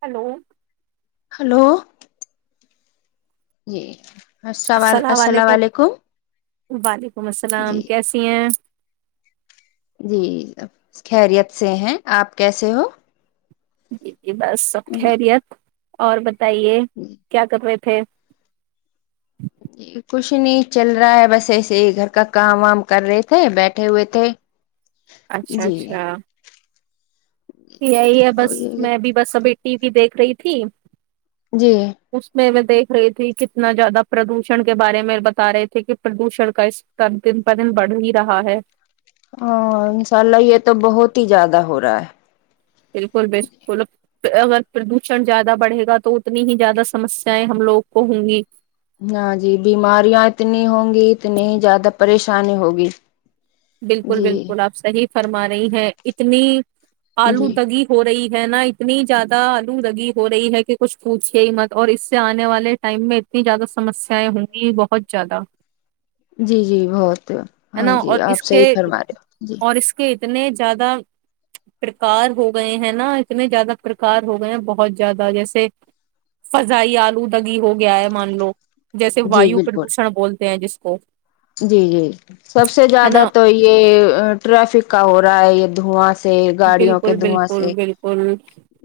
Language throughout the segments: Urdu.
ہلو دو جی السو السلام علیکم بال ولیکم جی السلام کیسی ہیں جی خیریت سے ہیں آپ کیسے ہو جی جی بس سب جی خیریت اور ب بتائیے کیا کر رہے پھر کچھ نہیں چل رہا ہے بس ایسے ہی گھر کا کام وام کر رہے تھے بیٹھے ہوئے تھے اچھا جی اچھا یہی ہے بس میں بھی بس ابھی ٹی وی دیکھ رہی تھی جی اس میں و دیکھ رہے تے کتنا زیادہ پردوشن کے بارے میں بتا رہے تھے کہ پردوشن کا اس طر دن پر دن بڑھ ہی رہا ہے ہاں انشاء اللہ یہ تو بہت ہی زیادہ ہو رہا ہے بالکل بالکل اگر پردوشن زیادہ بڑھے گا تو اتنی ہی زیادہ سمسیایں ہم لوگ کو ہوں گی ہ جی بیماریاں اتنی ہوں گی اتنی ہی زیادہ پریشانی ہوگی بالکل جی بالکل آپ صحیح فرما رہی ہیں تنہیں آلو جی دگی ہو رہی ہے نا اتنی زیادہ اللوودگی ہو رہی ہے کہ کچھ پوچھے ہی مت اور اس سے آنے والے ٹائم میں اتنی زیادہ سمسیایں ہوں گی بہت زیادہ جی جی بہت ہے ہاں نا جی اور آپ اس کے صحیح فرما رہ ہو جی اور اس کے اتنے زیادہ پرکار ہو گئے ہیں نا اتنے زیادہ پرکار ہو گئے ہیں بہت زیادہ جیسے فضائی آلودودگی ہو گیا ہے مان لو جیسے جی وایو بالکل پردوشن بولتے جس کوو جی جی سب سے زیادہ نا تو یہ ٹریفک کا ہو رہا ہے یہ دھوا بالکل بالکل بالکل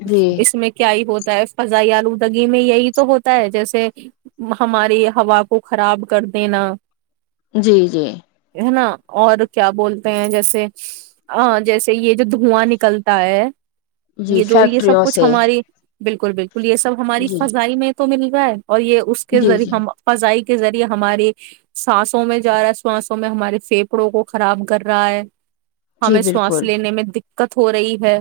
جی اس میں کیا ہی ہوتا فضائی آلودگی میں یہی تو ہوتا ہے جیسے ہماری ہوا کو خراب کر دینا جی جی ہے نا اور کیا بولتے ہیں جیسے جیسے یہ جو دھواں نکلتا ہے جی یہ جو یہ سب فیکٹریوں کچھ سے ہماری بالکل بالل یہ سب ہماری جی فضائی میں تو مل گا ہے اور یہ اس کے جی ذریعے جی ہم فضائی کے ذریعے ہماری سانسوں میں جا رہا ہے ساسوں میں ہمارے پھیپڑوں کو خراب کر رہا ہے جی ہمیں سواس بالکل لینے میں دقت ہو رہی ہے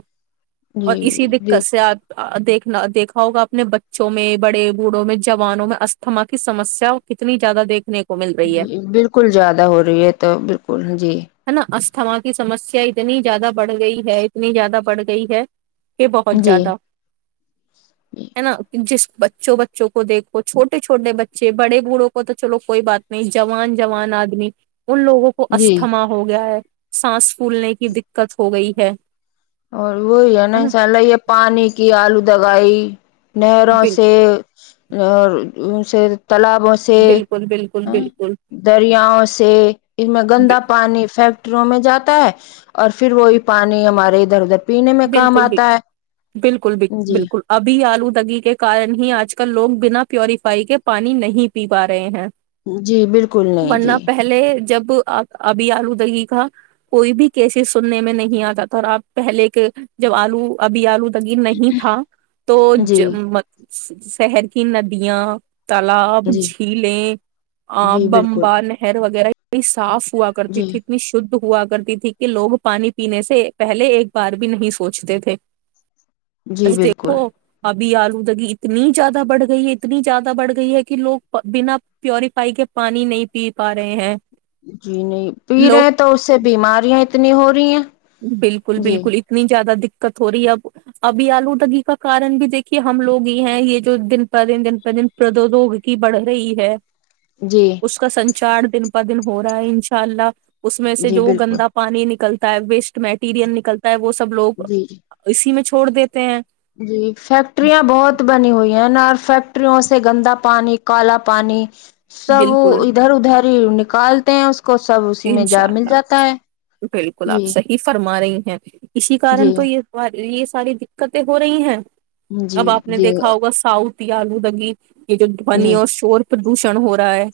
جی اور اسی جی دقت سے آپ دیکھنا دیکھا ہوگا اپنے بچوں میں بڑے بوڑھوں میں جوانوں میں استھما کی سسیا کتنی زیادہ دیکھنے کو مل رہی ہے ج بالکل زیادہ ہو رہی ہے تو بالکل جی تھاں کی سسیا اتنی زیادہ بڑھ گئی ہے اتنی زیادہ بڑھ گئی ہے یہ بہت جی زیادہ ہے نا جس بچوں بچوں کو دیکھو چھوٹے چھوٹے بچے بڑے بوڑھوں کو تو چلو کوئی بات نہیں جوان جوان آدمی ان لوگوں کو جی استھما ہو گیا ہے سانس پھولنے کی دقت ہو گئی ہے اور وہی ہے نا ان شاء اللہ یہ پانی کی آلو دگائی نہروں بال سے اور ان سے تالابوں سے بالکل بالکل بالکل دریاؤں سے اس میں گندا پانی فیک ٹروں میں جاتا ہے اور پھر وہی پانی ہمارے رورت بالکل بالکل بالکل بالکل جی بالکل ابھی آلو دگی کے کارن ہی آج کل لوگ بنا پیوریفائی کے پانی نہیں پی پا رہے ہیں جی بالکل نہیں ورنہ جی پہلے جب ابھی آلودگی کا کوئی بھی کیسز سننے میں نہیں آتا تھا اور آپ پہلے کے جب آلو ابھی آلو نہیں تھا تو جی شہر کی ندیاں تالاب جی جھیلیں جی بالکل بمبا نہر وغیرہ بڑی سافٹ ہوا کرتی جی تھی اتنی شدھ ہوا کرتی تھی کہ لوگ پانی پینے سے پہلے ایک بار بھی بھی نہیں سوچتے تھے جی بالکل بھی آلودگی اتنی زیادہ بڑھ گئی ہے اتنی زیادہ بڑھ گئی ہے کہ لوگ بنا پیوریفائی کے پانی نہیں پی پا رہے ہیں جی نہیں پی رہے لوگ ہیں تو اس سے بیماریاں اتنی ہو رہی ہیں بالکل جی بالکل اتنی زیادہ د دقت ہو رہی ہے اب ابھی آلودگی کا کارن بھی دیکھیے ہم لوگ یہ ہیں یہ جو دن پر دن دن پر دن پردوگی بڑھ رہی ہے جی اس کا سنج چار دن پ دن ہو رہا ہے انشاء اللہ اس میں سے جی جو بالکل گندا پانی نکلتا ت ب [unintelligible] میٹیریئل نکل [unintelligible] وہ سب لوگ جی اسی میں چ چھوڑ دیتے ہیں جی فیکٹرییاں بہت بنی ہوئی نا اور فیکٹریوں سے گندا پانی کالا پانی سب بالکل ادھر ادھر نکالتے ہیں اس کو سب اسی میں انشاء جا مل جاتا اللہ ہے بالکل آپ جی صحیح فرما رہیں جچ اسی کارن جی تو یہ یہ ساری دقتیں ہو رہی ہیں جی اب آپ نے جی دیکھا ہوگا ساؤتھ آلو دنگی یہ جو پانی جی اور شور پردوشن ہو رہا ہے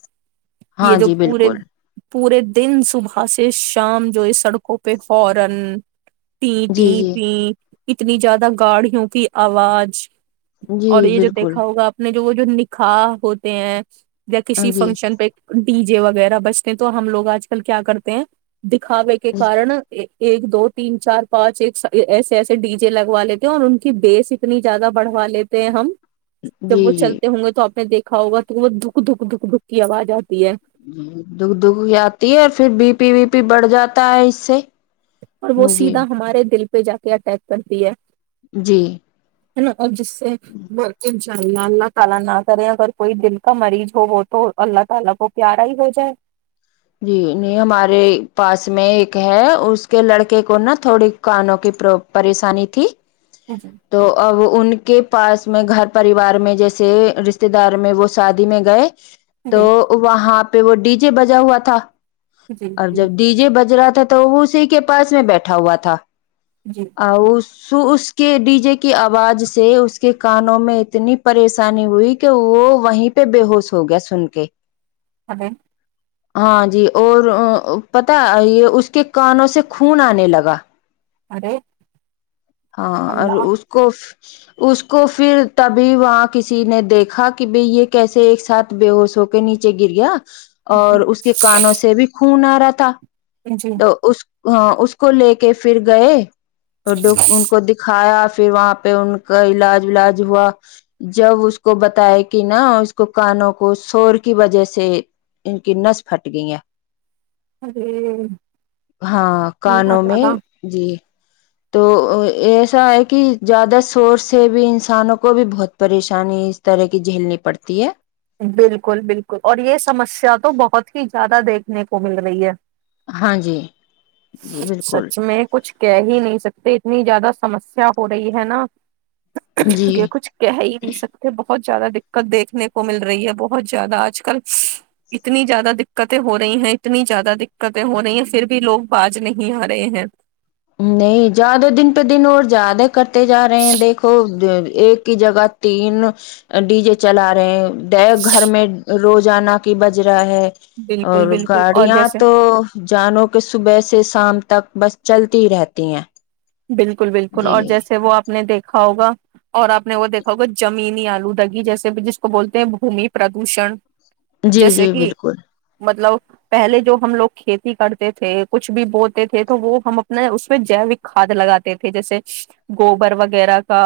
ہاں یہ جو جی پورے بالکل پورے دن صبح سے شام جو اس سڑکوں پہ فورا ت جی ٹی جی پی اتنی زیادہ گاڑیوں کی آواز جی اور یہ جو بالکل دیکھا ہوگا آپ نے جو وہ جو نکاح ہوتے ہیں یا کسی جی فنکشن پہ ی جے وغیرہ بچتے ہیں تو ہم لوگ آج ل کیا کرتے ہیں دکھاوے کے جی کارن ا ایک دو تین چار پانچ ایک ایسے ایسے ڈی جے لگوا لیتے ہیں اور ان کی بیس اتنی زیادہ بڑھوا لیتے ہیں ہم جب وہ جی جی چلتے ہوں گے تو آپ نے دیکھ کھاؤا توت دکھ دکھ دکھ دک کی آواز آتی ہے دکھ دکھ آتی ہے اور پھر بی پی وی پی بڑھ جاتا ہے اس سے اور وہ جی سیدھا ہمارے دل پہ جا کے اٹیک کرتی ہے جی جس سے انشاءاللہ اللہ تعالی نہ کرے اگر کوئی دن کا مریض ہو تو اللہ تعالی کو پیارا ہی ہو جائے جی نہیں ہمارے پاس میں ایک ہے اس کے لڑکے کو نا تھوڑی کانوں کی پریشانی تھی جی تو اب ان کے پاس میں گھر پریوار میں جیسے رشتے دار میں وہ شادی میں گئے تو جی وہاں پہ وہ ڈی جے بجا ہوا تھا ک تھا جی اور جی جب ڈی جے بجرا تھا تو وہ اسی کے پاس میں بیٹھا ہوا تھا جی اورؤ سو اس کے ڈی جے کی آواز سے اس کے کانوں میں اتنی پریشانی ہوئی کہ وہ وہیں پہ بے ہوش ہو گیا سن کے ابے ہاں جی اور پتا یہ اس کے کانوں سے خون آنے لگا ارے ہاں اور اللہ اس کو اس کو پھر تبھی وہاں کسی نے دیکھا کہ بائی یہ کیسے ایک ساتھ بے ہوش ہو کے نیچے گر گیا اور جی اس کے کانوں سے بھی خون آ رہ تھا جی تو اس ہاں اس کو لے کے پھر گئے اور ان کو [inaudible] دکھایا پھر وہاں پہ ان کا علاج ولاج ہوا جب اس کو بتایا کہ نا اس کو کانوں کو شور کی وجہ سے ان کی نس پھٹ گئی ہے ارے ہاں اللہ کانوں میں تعالی جی تو ایسا ہے کہ زیادہ سورس سے بھی انسانوں کو بھی بہت پریشانی اس طرح کی جھیلنی پڑتی ہے بالکل بالکل اور یہ سمسیا تو بہت ہی زیادہ دیکھنے کو مل رہی ہے ہاں جی جی بالکل سچ میں کچھ کہہ ہی نہیں سکتے اتنی زیادہ سمسیا ہو رہی ہے نا جی کیا کچھ کہہ ہی نہیں سکتے بہت زیادہ دقت دیکنے کو مل رہی ہے بہت زیادہ آج کل اتنی زیادہ دقتیں ہو رہی ہیں اتنی زیادہ دقتیں ہو رہی ہیں پھر بھی لوگ باز نہیں آ رہے ہیں نہیں زیادہ دن پہ دن اور زیادہ کرتے جا رہے ہیں دیکھو ایک کی جگہ تین ڈی جے چلا رہے ہیں ڈے گھر میں روز جانا کی بجٹ رہ ہے اور بالکل بالکل اور گاڑیاں جیسے تو جانو کہ صبح سے شام تک بس چل رہتی ہیں بالکل بالکل جی اور جیسے وہ آپ آپ نے دیکھا ہوگا اور آپ نے وہ دیکھا ہوگا جمینی آلودگی جیسے جس کو بولتے ہیں بھومی پردوشن جی جی جیسے کہ بالکل مطلب پہلے جو ہم لوگ کھیتی کرتے تھے کچھ بھی بولتے تھے تو وہ ہم اپنا اس میں جیوک کھاد لگاتے تھے جیسے گوبر وغیرہ کا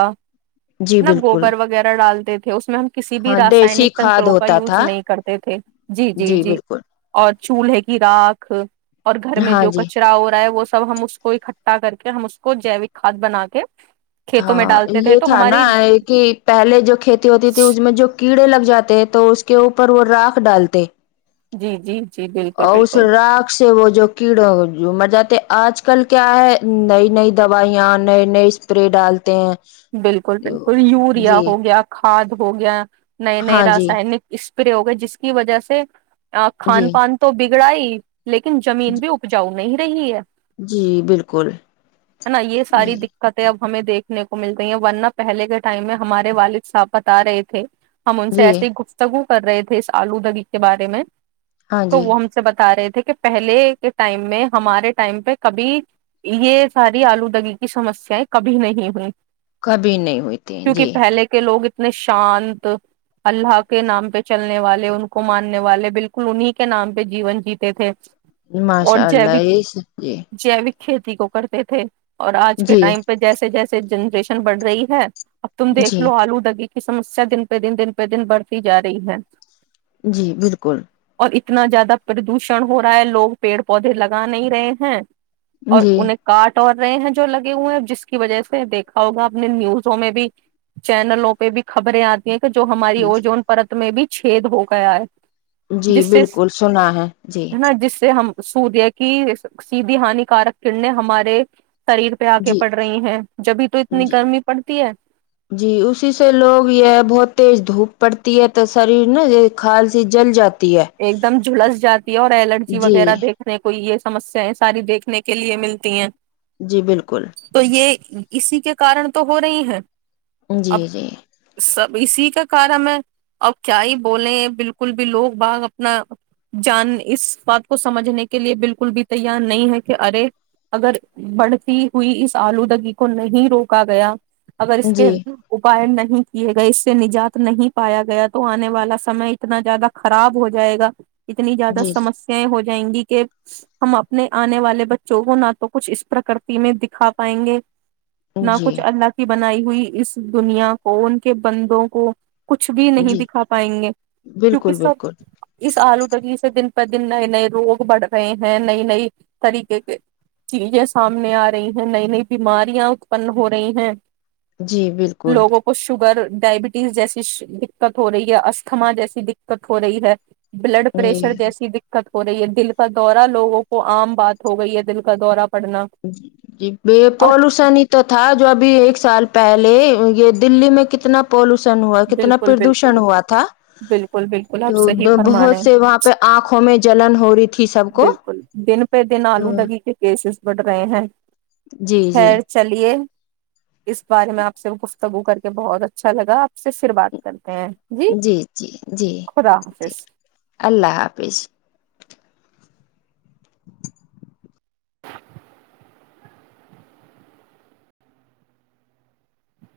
جی نہ بالکل گوبر وغیرہ ڈالتے تے تھے اسم کسی بھی ہاں دیسی راسائنک کھاد تنتروں کا ہوتا یوز تھا نہیں کرتے تھے جی جی جی اور چھول کی راکھ اور گھر میں ہاں جو جی کچرا ہو رہا ہے وہ سب ہم اس کو اکٹھا کر کہ ہم اس کو جیوک کاد بنا کے کھیتوں میں ہاں ڈالتے تھے یہ تو تھا نا ہماری کہ پہلے جو کھیتی ہوتی تھی اس میں جو کیڑے لگ جاتے تو اس کے اوپر وہ راکخ ڈالتے جی جی جی بالکل اور اس بالکل رگ سے وہ جو کیڑا جو مر جاتے آج کل کیا ہے نئی نئی دوائیاں نئے نئے اسپرے ڈالتے ہیں بالکل بالکل یوریا جی ہو گیا کھاد ہو گیا نئے نئے ہاں جی راسائنک پے ہوگئے جس کی وجہ سے ا جی کھان پان تو ب لڑائی لیکن زمین بھی اپجاؤ نہیں [inaudible] ہے جی بالکل نا یہ جی ساری دقتیں اب ہمیں دیکھنے کو ملتی ہیں ورنہ پہلے کے ٹائم میں ہمارے والد صاحب بتا رہے تھے ہم ان سے جی ایسسی ہی گفتگو کر رہے تھے اس آلو دغی کے بارے میں ہاں تو جی وہ ہم سے بتا رہے تھے تھے کہ پہلے کے ٹائم میں ہمارے ٹائم پہ کبھی یہ ساری آلودگی کی سمسیایں کبھی نہیں ہوئی کبھی نہیں ہوتی کیونکہ جی پہلے کے لوگ اتنے شانت اللہ کے نام پہ چلنے والے ان کو ماننے والے بالکل انہیں کے نام پہ جیون جیتے تھے اور ماشاء اللہ جیوک جیوک کھیتی کو کرتے تھے اور آج کے جی ٹائم پہ جیسے جیسے سے جنریشن بڑھ رہی ہے اب تم دیکھ جی لو آلو دگی کی سمسیا دن پہ دن دن پہ دن بڑھتی جا رہی ہے جی بالکل اتنا زیادہ پردوشن ہو رہا ہے لوگ پیڑ پودے لگا نہیں رہے ہیں اور انہیں جی کاٹ توڑ رہے ہیں جو لگے ہوئے ہیں جس کی وجہ سے دیکھ دھا ہوگا اپ نے نیوزوں میں بھی چینلوں پہ بھی خبریں آتی کہ جو ہماری اور جوون پر میں بھی چھید ہو گیا ہے جی جس سے بالکل سنا ہے جی ہے نا جس سے ہم سوریہ کی سیدھی ہان کارک کرنےیں ہمارے شریر پہ آ کے جی پڑ رہی ہیں جبھی تو اتنی جی گرمی پڑتی ہے جی اسی سے لوگ یہ بہتے دھوپ پڑتی ہے تو شریر نا یہ کھالسی جل جاتا ایک دم جلس جاتی ہے اور الرجی جی وغیرہ دیکھنے کو یہ سمسیایں ساری دیکھنے کے لیے ملتی ہیں جی بالکل تو یہ اسی کے کارن تو ہو رہی ہیں اب جی جی سب اسی کا کارا میں اب کیا ہی بولے ہیں بالکل بھی لوگ باغ اپنا جان اس بات کو سمجھنے کے لیے بالکل بھی تیار نہیں ہے کہ ارے اگر بڑھتی ہوئی اس آلودگی کو نہیں روکا گیا اگر اس کے جی اائے نہیں کیے گئے اس سے نجات نہیں پایا گیا تو آنے والا سمے اتنا زیادہ خراب ہو جائے گا اتنی زیادہ جی جی سمسیا ہو جائیں گی کہ ہم اپنے آنے والے بچوں کو نہ تو کچھ اس پرکرتی میں دکھا پائیں گے نہ جی کچھ اللہ کی بنائی ہوئی اس دنیا کو ان کے بندوں کو کچھ بھی نہیں جی دکھا پائیں گے کیونکہ بالکل سب بالکل اس آلو دگی سے دن دن نئے نئے روگ بڑھ رہے ہیں نئی نئی طریقے کے چیزیں سامنے آ رہی ہیں نئی نئی بیماریاں اتپن ہو رہی ہیں جی بالکل لوگوں کو شوگر ڈائبٹیز جیسی دقت ہو رہی ہے استھما جیسی د کٹ ہو رہی ہے بلڈ جی پریشر جیسی دقت ہو رہی ہے دل کا دورہ لوگوں کو عام بات ہو گئی ہے دل کا دورہ پڑنا جی ب اور پالوشن ہی تو تھا جو ابھی ایک سال پہلے یہ دللی میں کتنا پالوش ہوا کتنا بالکل پردوشن بالکل ہوا تھا بالکل بالکل آپ صحیح تو فرما رہے ہیں بہت سے وہاں پہ آنکھوں میں جلن ہو رہی تھی سب کو بالکل تو گئے ہیں جی جی خیر چلیے اس بارے میں آپ سے گفتگو کر کے بہت اچھا لگا آپ سے شروات کر جی جی جی خدا جی حافظ اللہ حافظ